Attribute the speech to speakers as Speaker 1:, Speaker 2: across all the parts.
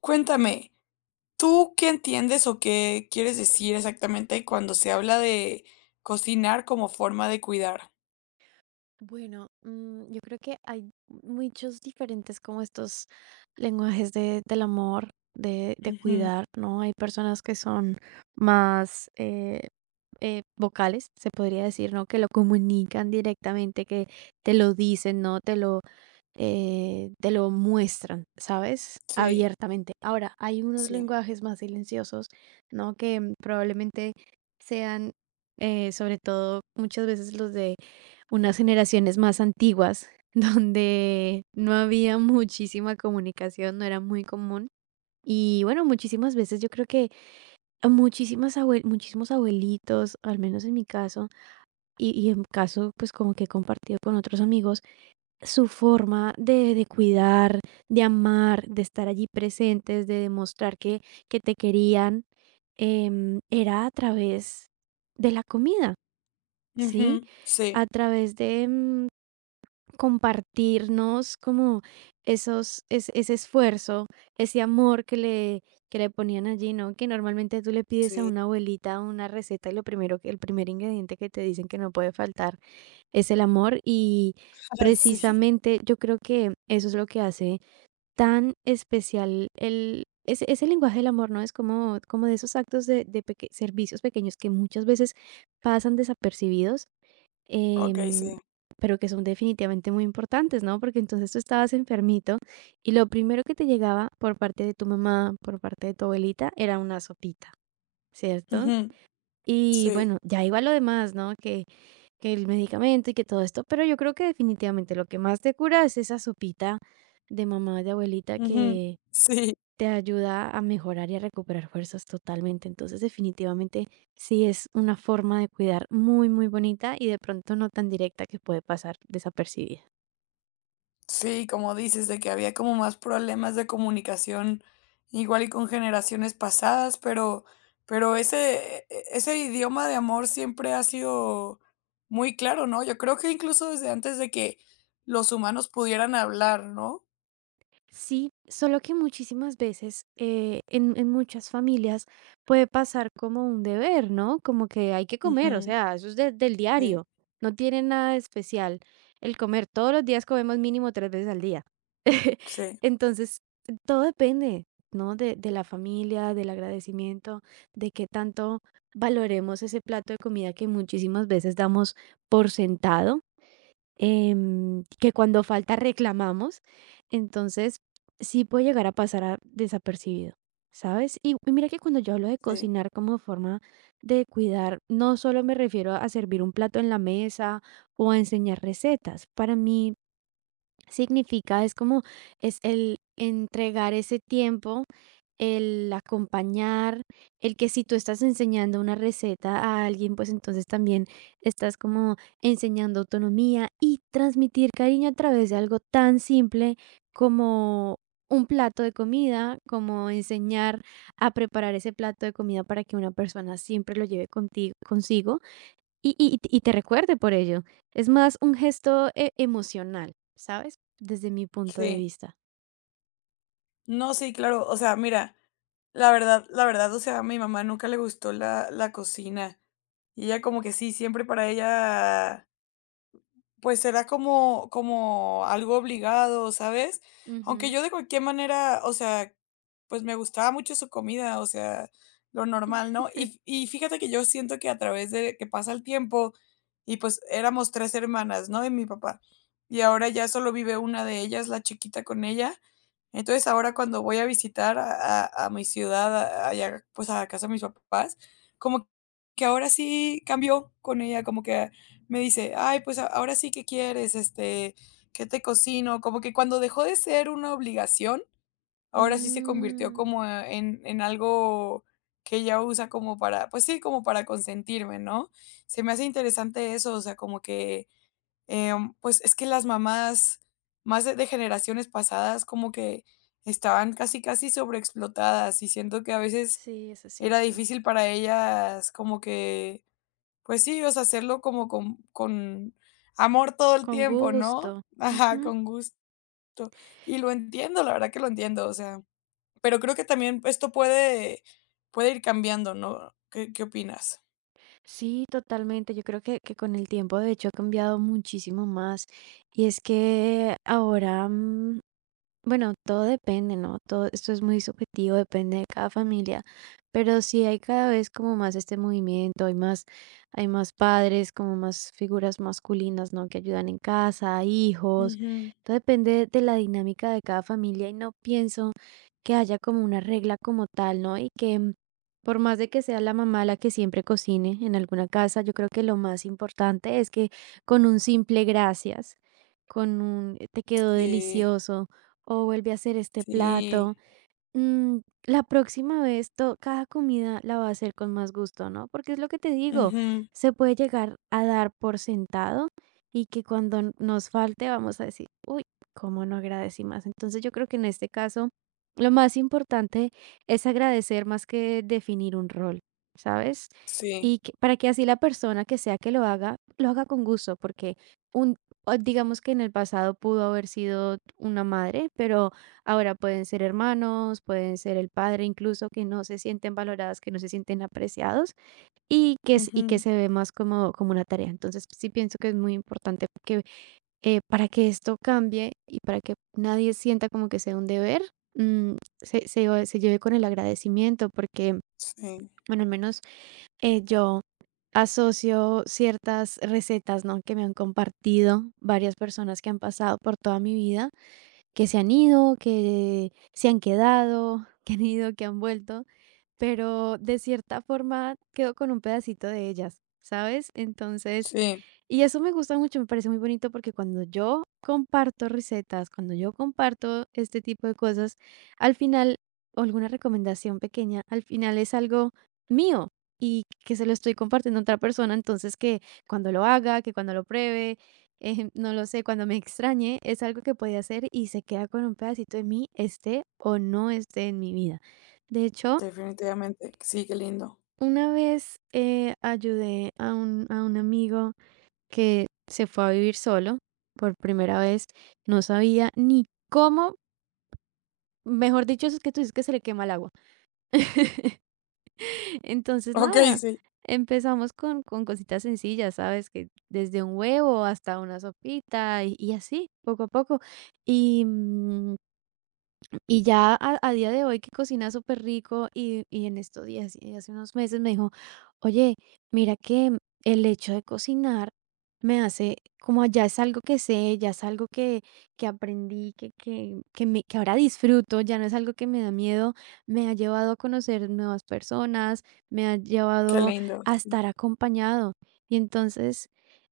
Speaker 1: Cuéntame, ¿tú qué entiendes o qué quieres decir exactamente cuando se habla de cocinar como forma de cuidar?
Speaker 2: Bueno, yo creo que hay muchos diferentes como estos lenguajes del amor, de
Speaker 1: Ujú,
Speaker 2: cuidar, ¿no? Hay personas que son más vocales, se podría decir, ¿no? Que lo comunican directamente, que te lo dicen, ¿no? Te lo muestran, ¿sabes?
Speaker 1: sí,
Speaker 2: Abiertamente. Ahora, hay unos
Speaker 1: sí.
Speaker 2: lenguajes más silenciosos, ¿no? Que probablemente sean sobre todo, muchas veces los de unas generaciones más antiguas, donde no había muchísima comunicación, no era muy común. Y bueno, muchísimas veces yo creo que a muchísimos abuelitos, al menos en mi caso, y en caso pues como que he compartido con otros amigos, su forma de cuidar, de amar, de estar allí presentes, que te querían, era a través de la comida,
Speaker 1: Ujú,
Speaker 2: ¿sí?
Speaker 1: sí,
Speaker 2: A través de, compartirnos como ese esfuerzo, ese amor que le ponían allí, ¿no? Que normalmente tú le pides a
Speaker 1: sí.
Speaker 2: una abuelita una receta y lo primero el primer ingrediente que te dicen que no puede faltar es el amor y
Speaker 1: Sí.
Speaker 2: precisamente yo creo que eso es lo que hace tan especial ese lenguaje del amor, ¿no? Es como, como de esos actos de servicios pequeños que muchas veces pasan desapercibidos,
Speaker 1: Okey,
Speaker 2: em,
Speaker 1: sí.
Speaker 2: pero que son definitivamente muy importantes, ¿no? Porque entonces tú estabas enfermito y lo primero que te llegaba por parte de tu mamá, por parte de tu abuelita, era una sopita, ¿cierto?
Speaker 1: Ujú,
Speaker 2: Y
Speaker 1: sí.
Speaker 2: bueno, ya iba lo demás, ¿no? Que el medicamento y que todo esto, pero yo creo que definitivamente lo que más te cura es esa sopita de mamá, de abuelita
Speaker 1: Ujú,
Speaker 2: que
Speaker 1: sí.
Speaker 2: te ayuda a mejorar y a recuperar fuerzas totalmente. Entonces, definitivamente, sí es una forma de cuidar muy, muy bonita y de pronto no tan directa que puede pasar desapercibida.
Speaker 1: Sí, como dices, de que había como más problemas de comunicación, igual y con generaciones pasadas, pero, pero ese idioma de amor siempre ha sido muy claro, ¿no? Yo creo que incluso desde antes de que los humanos pudieran hablar, ¿no?
Speaker 2: Sí, solo que muchísimas veces en muchas familias puede pasar como un deber, ¿no? Como que hay que comer, o
Speaker 1: Ujú,
Speaker 2: sea, del
Speaker 1: sí,
Speaker 2: diario, no tiene nada de especial el comer, todos los días comemos mínimo 3 veces al día.
Speaker 1: sí,
Speaker 2: Entonces, todo depende, ¿no? De la familia, del agradecimiento, de qué tanto valoremos ese plato de comida que muchísimas veces damos por sentado, que cuando falta reclamamos. Entonces, sí puede llegar a pasar a- desapercibido, ¿sabes? Y mira que cuando yo hablo de
Speaker 1: sí,
Speaker 2: cocinar como forma de cuidar, no solo me refiero a servir un plato en la mesa o a enseñar recetas. Para mí significa, es el entregar ese tiempo, el acompañar, el que si tú estás enseñando una receta a alguien, pues entonces también estás como enseñando autonomía y transmitir cariño a través de algo tan simple como un plato de comida, como enseñar a preparar ese plato de comida para que una persona siempre lo lleve contigo, consigo y te recuerde por ello. Es más un gesto emocional, ¿sabes? Desde mi punto de
Speaker 1: sí.
Speaker 2: vista.
Speaker 1: No, sí, claro. O sea, mira, la verdad, o sea, a mi mamá nunca le gustó la cocina. Y ella como que sí, siempre para ella pues será como como algo obligado, ¿sabes? Aunque
Speaker 2: Ujú.
Speaker 1: yo de cualquier manera, o sea, pues me gustaba mucho su comida, o sea, lo normal, ¿no? Y fíjate que yo siento que a través de que pasa el tiempo y, pues, éramos 3 hermanas, ¿no? Y mi papá. Y ahora ya solo vive una de ellas, la chiquita, con ella. Entonces, ahora cuando voy a visitar a a mi ciudad, a allá, pues, a casa de mis papás, como que ahora sí cambió con ella, como que me dice: "Ay, pues a ahora sí, ¿qué quieres? Este, ¿qué te cocino?". Como que cuando dejó de ser una obligación, ahora sí se convirtió
Speaker 2: Mm.
Speaker 1: como en algo que ella usa como para, pues sí, como para consentirme, ¿no? Se me hace interesante eso, o sea, como que, pues es que las mamás más de generaciones pasadas como que estaban casi, casi sobreexplotadas, y siento que a veces
Speaker 2: Sí, eso es
Speaker 1: era
Speaker 2: cierto.
Speaker 1: difícil para ellas como que pues sí, o sea, hacerlo como con amor todo el
Speaker 2: Con
Speaker 1: tiempo, ¿no?
Speaker 2: gusto.
Speaker 1: Ajá,
Speaker 2: Ujú.
Speaker 1: con gusto. Y lo entiendo, la verdad que lo entiendo, o sea, pero creo que también esto puede ir cambiando, ¿no? ¿Qué opinas?
Speaker 2: Sí, totalmente. Yo creo que con el tiempo, de hecho, ha cambiado muchísimo más. Y es que ahora... Bueno, todo depende, ¿no? Todo esto es muy subjetivo, depende de cada familia, pero sí hay cada vez como más este movimiento, hay más padres, como más figuras masculinas, ¿no? Que ayudan en casa, hijos.
Speaker 1: Ujú.
Speaker 2: Todo depende de la dinámica de cada familia y no pienso que haya como una regla como tal, ¿no? Y que por más de que sea la mamá la que siempre cocine en alguna casa, yo creo que lo más importante es que con un simple gracias, con un te quedó
Speaker 1: Sí,
Speaker 2: delicioso o vuelve a hacer este plato.
Speaker 1: sí.
Speaker 2: Mm, la próxima vez cada comida la va a hacer con más gusto, ¿no? Porque es lo que te digo,
Speaker 1: Ujú.
Speaker 2: se puede llegar a dar por sentado y que cuando nos falte vamos a decir, uy, ¿cómo no agradecí más? Entonces yo creo que en este caso lo más importante es agradecer más que definir un rol, ¿sabes?
Speaker 1: Sí.
Speaker 2: Para que así la persona que sea que lo haga con gusto, porque un, o digamos que en el pasado pudo haber sido una madre, pero ahora pueden ser hermanos, pueden ser el padre incluso, que no se sienten valoradas, que no se sienten apreciados y que
Speaker 1: Ujú.
Speaker 2: se ve más como, como una tarea. Entonces sí pienso que es muy importante que para que esto cambie y para que nadie sienta como que sea un deber, mm, se lleve con el agradecimiento porque,
Speaker 1: Sí,
Speaker 2: bueno, al menos yo asocio ciertas recetas, ¿no? Que me han compartido varias personas que han pasado por toda mi vida, que se han ido, que se han quedado, que han ido, que han vuelto, pero de cierta forma quedo con un pedacito de ellas, ¿sabes? Entonces,
Speaker 1: sí,
Speaker 2: y eso me gusta mucho, me parece muy bonito porque cuando yo comparto recetas, cuando yo comparto este tipo de cosas, al final, o alguna recomendación pequeña, al final es algo mío y que se lo estoy compartiendo a otra persona, entonces que cuando lo haga, que cuando lo pruebe, no lo sé, cuando me extrañe, es algo que puede hacer y se queda con un pedacito de mí, esté o no esté en mi vida. De hecho,
Speaker 1: definitivamente. Sí, qué lindo.
Speaker 2: una vez ayudé a un amigo que se fue a vivir solo por primera vez, no sabía ni cómo, mejor dicho, eso es que tú dices que se le quema el agua. Entonces,
Speaker 1: Okey,
Speaker 2: nada,
Speaker 1: sí,
Speaker 2: empezamos con cositas sencillas, ¿sabes? Que desde un huevo hasta una sopita y así, poco a poco. Y ya a día de hoy que cocina súper rico y en estos días, y hace unos meses me dijo, oye, mira que el hecho de cocinar me hace como ya es algo que sé, ya es algo que aprendí, que, me, que ahora disfruto, ya no es algo que me da miedo, me ha llevado a conocer nuevas personas, me ha
Speaker 1: qué
Speaker 2: llevado
Speaker 1: lindo,
Speaker 2: a
Speaker 1: sí.
Speaker 2: estar acompañado. Y entonces,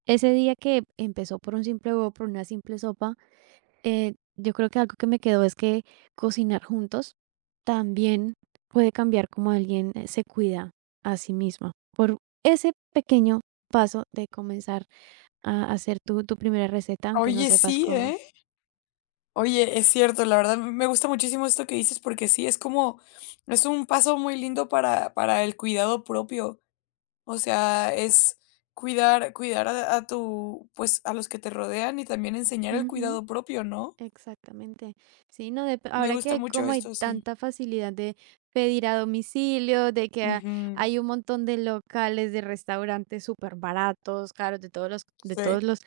Speaker 2: ese día que empezó por un simple huevo, por una simple sopa, yo creo que algo que me quedó es que cocinar juntos también puede cambiar como alguien se cuida a sí misma. Por ese pequeño paso de comenzar a hacer tu primera receta, aunque no
Speaker 1: Oye,
Speaker 2: sepas
Speaker 1: sí,
Speaker 2: cómo.
Speaker 1: ¿eh? Oye, es cierto, la verdad me gusta muchísimo esto que dices porque sí, es como, es un paso muy lindo para el cuidado propio. O sea, es cuidar, cuidar a tu, pues a los que te rodean y también enseñar el
Speaker 2: Ujú,
Speaker 1: cuidado propio, ¿no?
Speaker 2: exactamente. Sí, no, dep-
Speaker 1: Me
Speaker 2: ahora que
Speaker 1: gusta
Speaker 2: hay
Speaker 1: mucho
Speaker 2: como hay
Speaker 1: esto, sí.
Speaker 2: tanta facilidad de pedir a domicilio, de que
Speaker 1: Ujú,
Speaker 2: hay un montón de locales, de restaurantes súper baratos, caros, de de
Speaker 1: sí,
Speaker 2: todos los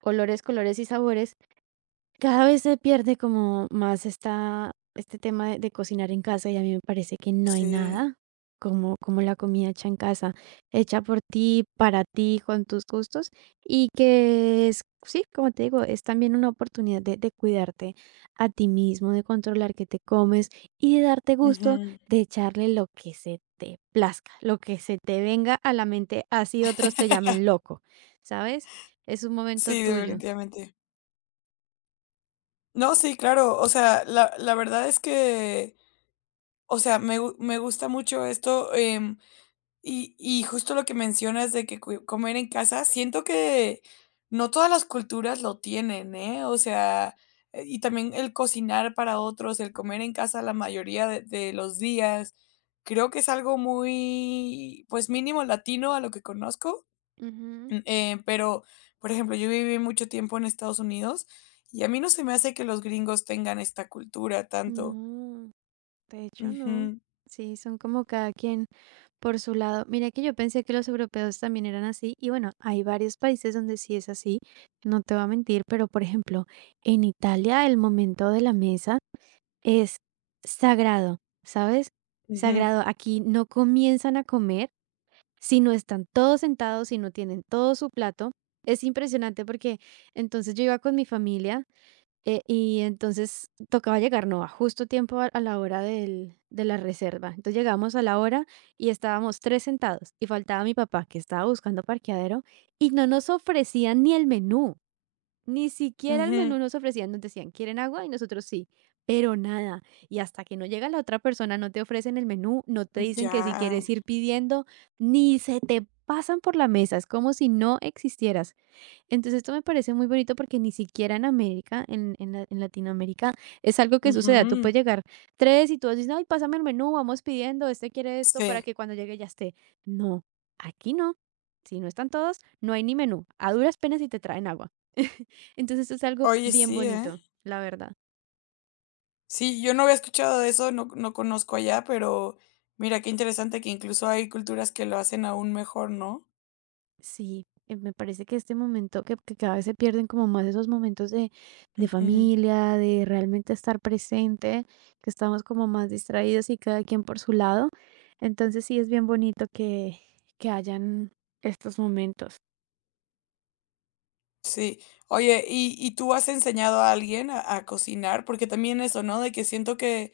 Speaker 2: colores, colores y sabores. Cada vez se pierde como más esta este tema de cocinar en casa, y a mí me parece que no hay
Speaker 1: sí.
Speaker 2: nada como como la comida hecha en casa, hecha por ti, para ti, con tus gustos, y que es sí, como te digo, es también una oportunidad de cuidarte a ti mismo, de controlar qué te comes y de darte gusto
Speaker 1: Ujú.
Speaker 2: de echarle lo que se te plazca, lo que se te venga a la mente, así otros te llamen loco, ¿sabes? Es un momento
Speaker 1: Sí,
Speaker 2: tuyo.
Speaker 1: definitivamente. No, sí, claro. O sea, la verdad es que, o sea, me gusta mucho esto. Y justo lo que mencionas de que cue comer en casa, siento que no todas las culturas lo tienen, ¿eh? O sea, y también el cocinar para otros, el comer en casa la mayoría de los días, creo que es algo muy, pues, mínimo latino a lo que conozco,
Speaker 2: Ujú.
Speaker 1: pero, por ejemplo, yo viví mucho tiempo en Estados Unidos y a mí no se me hace que los gringos tengan esta cultura tanto.
Speaker 2: No, de hecho no.
Speaker 1: Ujú,
Speaker 2: Sí, son como cada quien por su lado. Mira que yo pensé que los europeos también eran así y bueno, hay varios países donde sí es así, no te voy a mentir, pero por ejemplo, en Italia el momento de la mesa es sagrado, ¿sabes?
Speaker 1: ujú,
Speaker 2: Sagrado. Aquí no comienzan a comer si no están todos sentados, si no tienen todo su plato. Es impresionante porque entonces yo iba con mi familia. Y entonces tocaba llegar, no, a justo tiempo a la hora de la reserva. Entonces llegamos a la hora y estábamos tres sentados y faltaba mi papá que estaba buscando parqueadero y no nos ofrecían ni el menú, ni siquiera el
Speaker 1: ujú.
Speaker 2: menú nos ofrecían, nos decían, ¿quieren agua? Y nosotros sí, pero nada. Y hasta que no llega la otra persona, no te ofrecen el menú, no te dicen que si
Speaker 1: Ya.
Speaker 2: quieres ir pidiendo, ni se te pasan por la mesa, es como si no existieras. Entonces, esto me parece muy bonito porque ni siquiera en América, en Latinoamérica, es algo que suceda. Tú
Speaker 1: Ujú.
Speaker 2: puedes llegar tres y tú dices, ay, pásame el menú, vamos pidiendo, este quiere esto para
Speaker 1: Sí.
Speaker 2: que cuando llegue ya esté. No, aquí no. Si no están todos, no hay ni menú. A duras penas y te traen agua. Entonces, esto es algo
Speaker 1: Oye,
Speaker 2: bien
Speaker 1: sí, ¿eh?
Speaker 2: bonito, la verdad.
Speaker 1: Sí, yo no había escuchado de eso, no conozco allá, pero mira, qué interesante que incluso hay culturas que lo hacen aún mejor, ¿no?
Speaker 2: Sí, me parece que este momento, que cada vez se pierden como más esos momentos de
Speaker 1: Ujú,
Speaker 2: familia, de realmente estar presente, que estamos como más distraídos y cada quien por su lado. Entonces sí es bien bonito que hayan estos momentos.
Speaker 1: sí. Oye, ¿y tú has enseñado a alguien a cocinar? Porque también eso, ¿no? De que siento que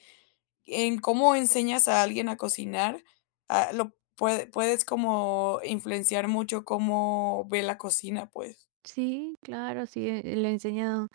Speaker 1: en cómo enseñas a alguien a cocinar, lo puedes como influenciar mucho cómo ve la cocina, pues.
Speaker 2: Sí, claro, sí, le he enseñado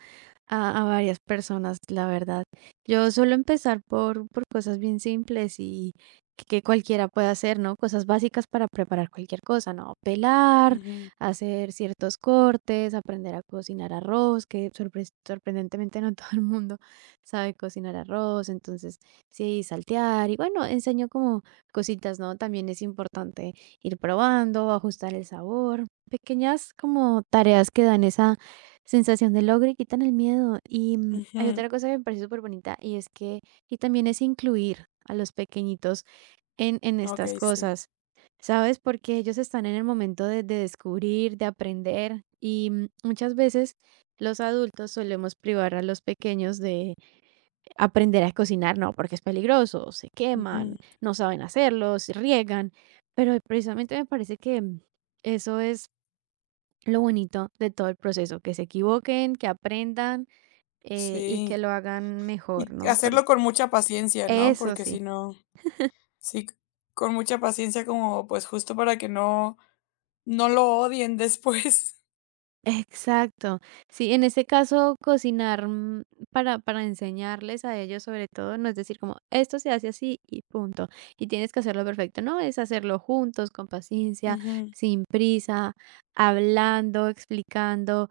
Speaker 2: a a varias personas, la verdad. Yo suelo empezar por cosas bien simples y que cualquiera puede hacer, ¿no? Cosas básicas para preparar cualquier cosa, ¿no? Pelar,
Speaker 1: Ujú,
Speaker 2: hacer ciertos cortes, aprender a cocinar arroz, que sorpres sorprendentemente no todo el mundo sabe cocinar arroz, entonces sí, saltear y bueno, enseño como cositas, ¿no? También es importante ir probando, ajustar el sabor, pequeñas como tareas que dan esa sensación de logro y quitan el miedo. Y, hay
Speaker 1: ujú.
Speaker 2: otra cosa que me parece superbonita, y es que también es incluir a los pequeñitos en estas
Speaker 1: Okey, sí.
Speaker 2: cosas, ¿sabes? Porque ellos están en el momento de descubrir, de aprender, y, muchas veces los adultos solemos privar a los pequeños de aprender a cocinar, no, porque es peligroso, se queman,
Speaker 1: Ujú,
Speaker 2: no saben hacerlo, se riegan, pero precisamente me parece que, eso es lo bonito de todo el proceso, que se equivoquen, que aprendan y que
Speaker 1: sí.
Speaker 2: lo hagan mejor,
Speaker 1: Y
Speaker 2: ¿no? Por-
Speaker 1: hacerlo con mucha paciencia, ¿no?
Speaker 2: eso
Speaker 1: Porque si
Speaker 2: sí,
Speaker 1: no, sí, con mucha paciencia como, pues, justo para que no no lo odien después.
Speaker 2: exacto. Sí, en ese caso, cocinar para enseñarles a ellos sobre todo, no es decir como, esto se hace así y punto, y tienes que hacerlo perfecto, no, es hacerlo juntos, con paciencia,
Speaker 1: Ujú,
Speaker 2: sin prisa, hablando, explicando,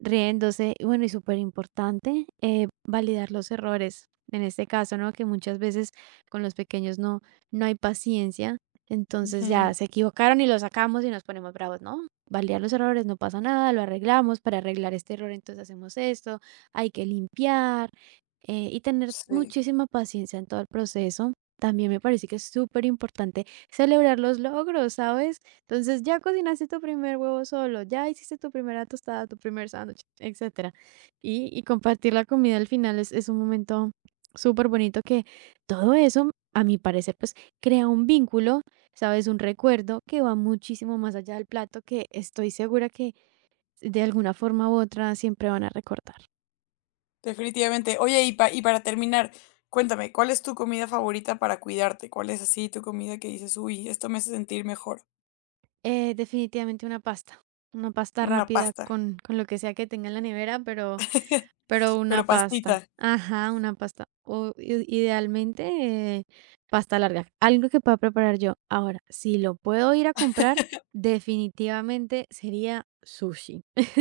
Speaker 2: riéndose. Y bueno, y súper importante validar los errores. En este caso, ¿no? Que muchas veces con los pequeños no, no hay paciencia. Entonces ya
Speaker 1: ujú,
Speaker 2: se equivocaron y lo sacamos y nos ponemos bravos, ¿no? Validar los errores, no pasa nada, lo arreglamos. Para arreglar este error, entonces hacemos esto, hay que limpiar, y tener
Speaker 1: sí,
Speaker 2: muchísima paciencia en todo el proceso. También me parece que es súper importante celebrar los logros, ¿sabes? Entonces, ya cocinaste tu primer huevo solo, ya hiciste tu primera tostada, tu primer sándwich, etcétera. Y compartir la comida al final es un momento súper bonito que todo eso, a mi parecer, pues crea un vínculo, ¿sabes? Un recuerdo que va muchísimo más allá del plato que estoy segura que de alguna forma u otra siempre van a recordar.
Speaker 1: definitivamente. Oye, y para terminar, cuéntame, ¿cuál es tu comida favorita para cuidarte? ¿Cuál es así tu comida que dices: "Uy, esto me hace sentir mejor"?
Speaker 2: Definitivamente una pasta
Speaker 1: Una
Speaker 2: rápida
Speaker 1: pasta,
Speaker 2: con lo que sea que tenga en la nevera, pero Pero una
Speaker 1: pero
Speaker 2: pasta.
Speaker 1: pastita.
Speaker 2: Ajá, una pasta. O i idealmente, pasta larga, algo que pueda preparar yo. Ahora, si lo puedo ir a comprar, definitivamente sería sushi.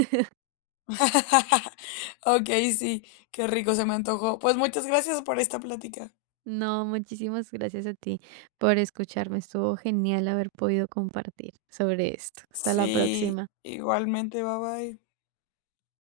Speaker 1: Okey, sí, qué rico, se me antojó. Pues, muchas gracias por esta plática.
Speaker 2: No, muchísimas gracias a ti por escucharme. Estuvo genial haber podido compartir sobre esto. Hasta la
Speaker 1: Sí,
Speaker 2: próxima.
Speaker 1: igualmente, bye bye.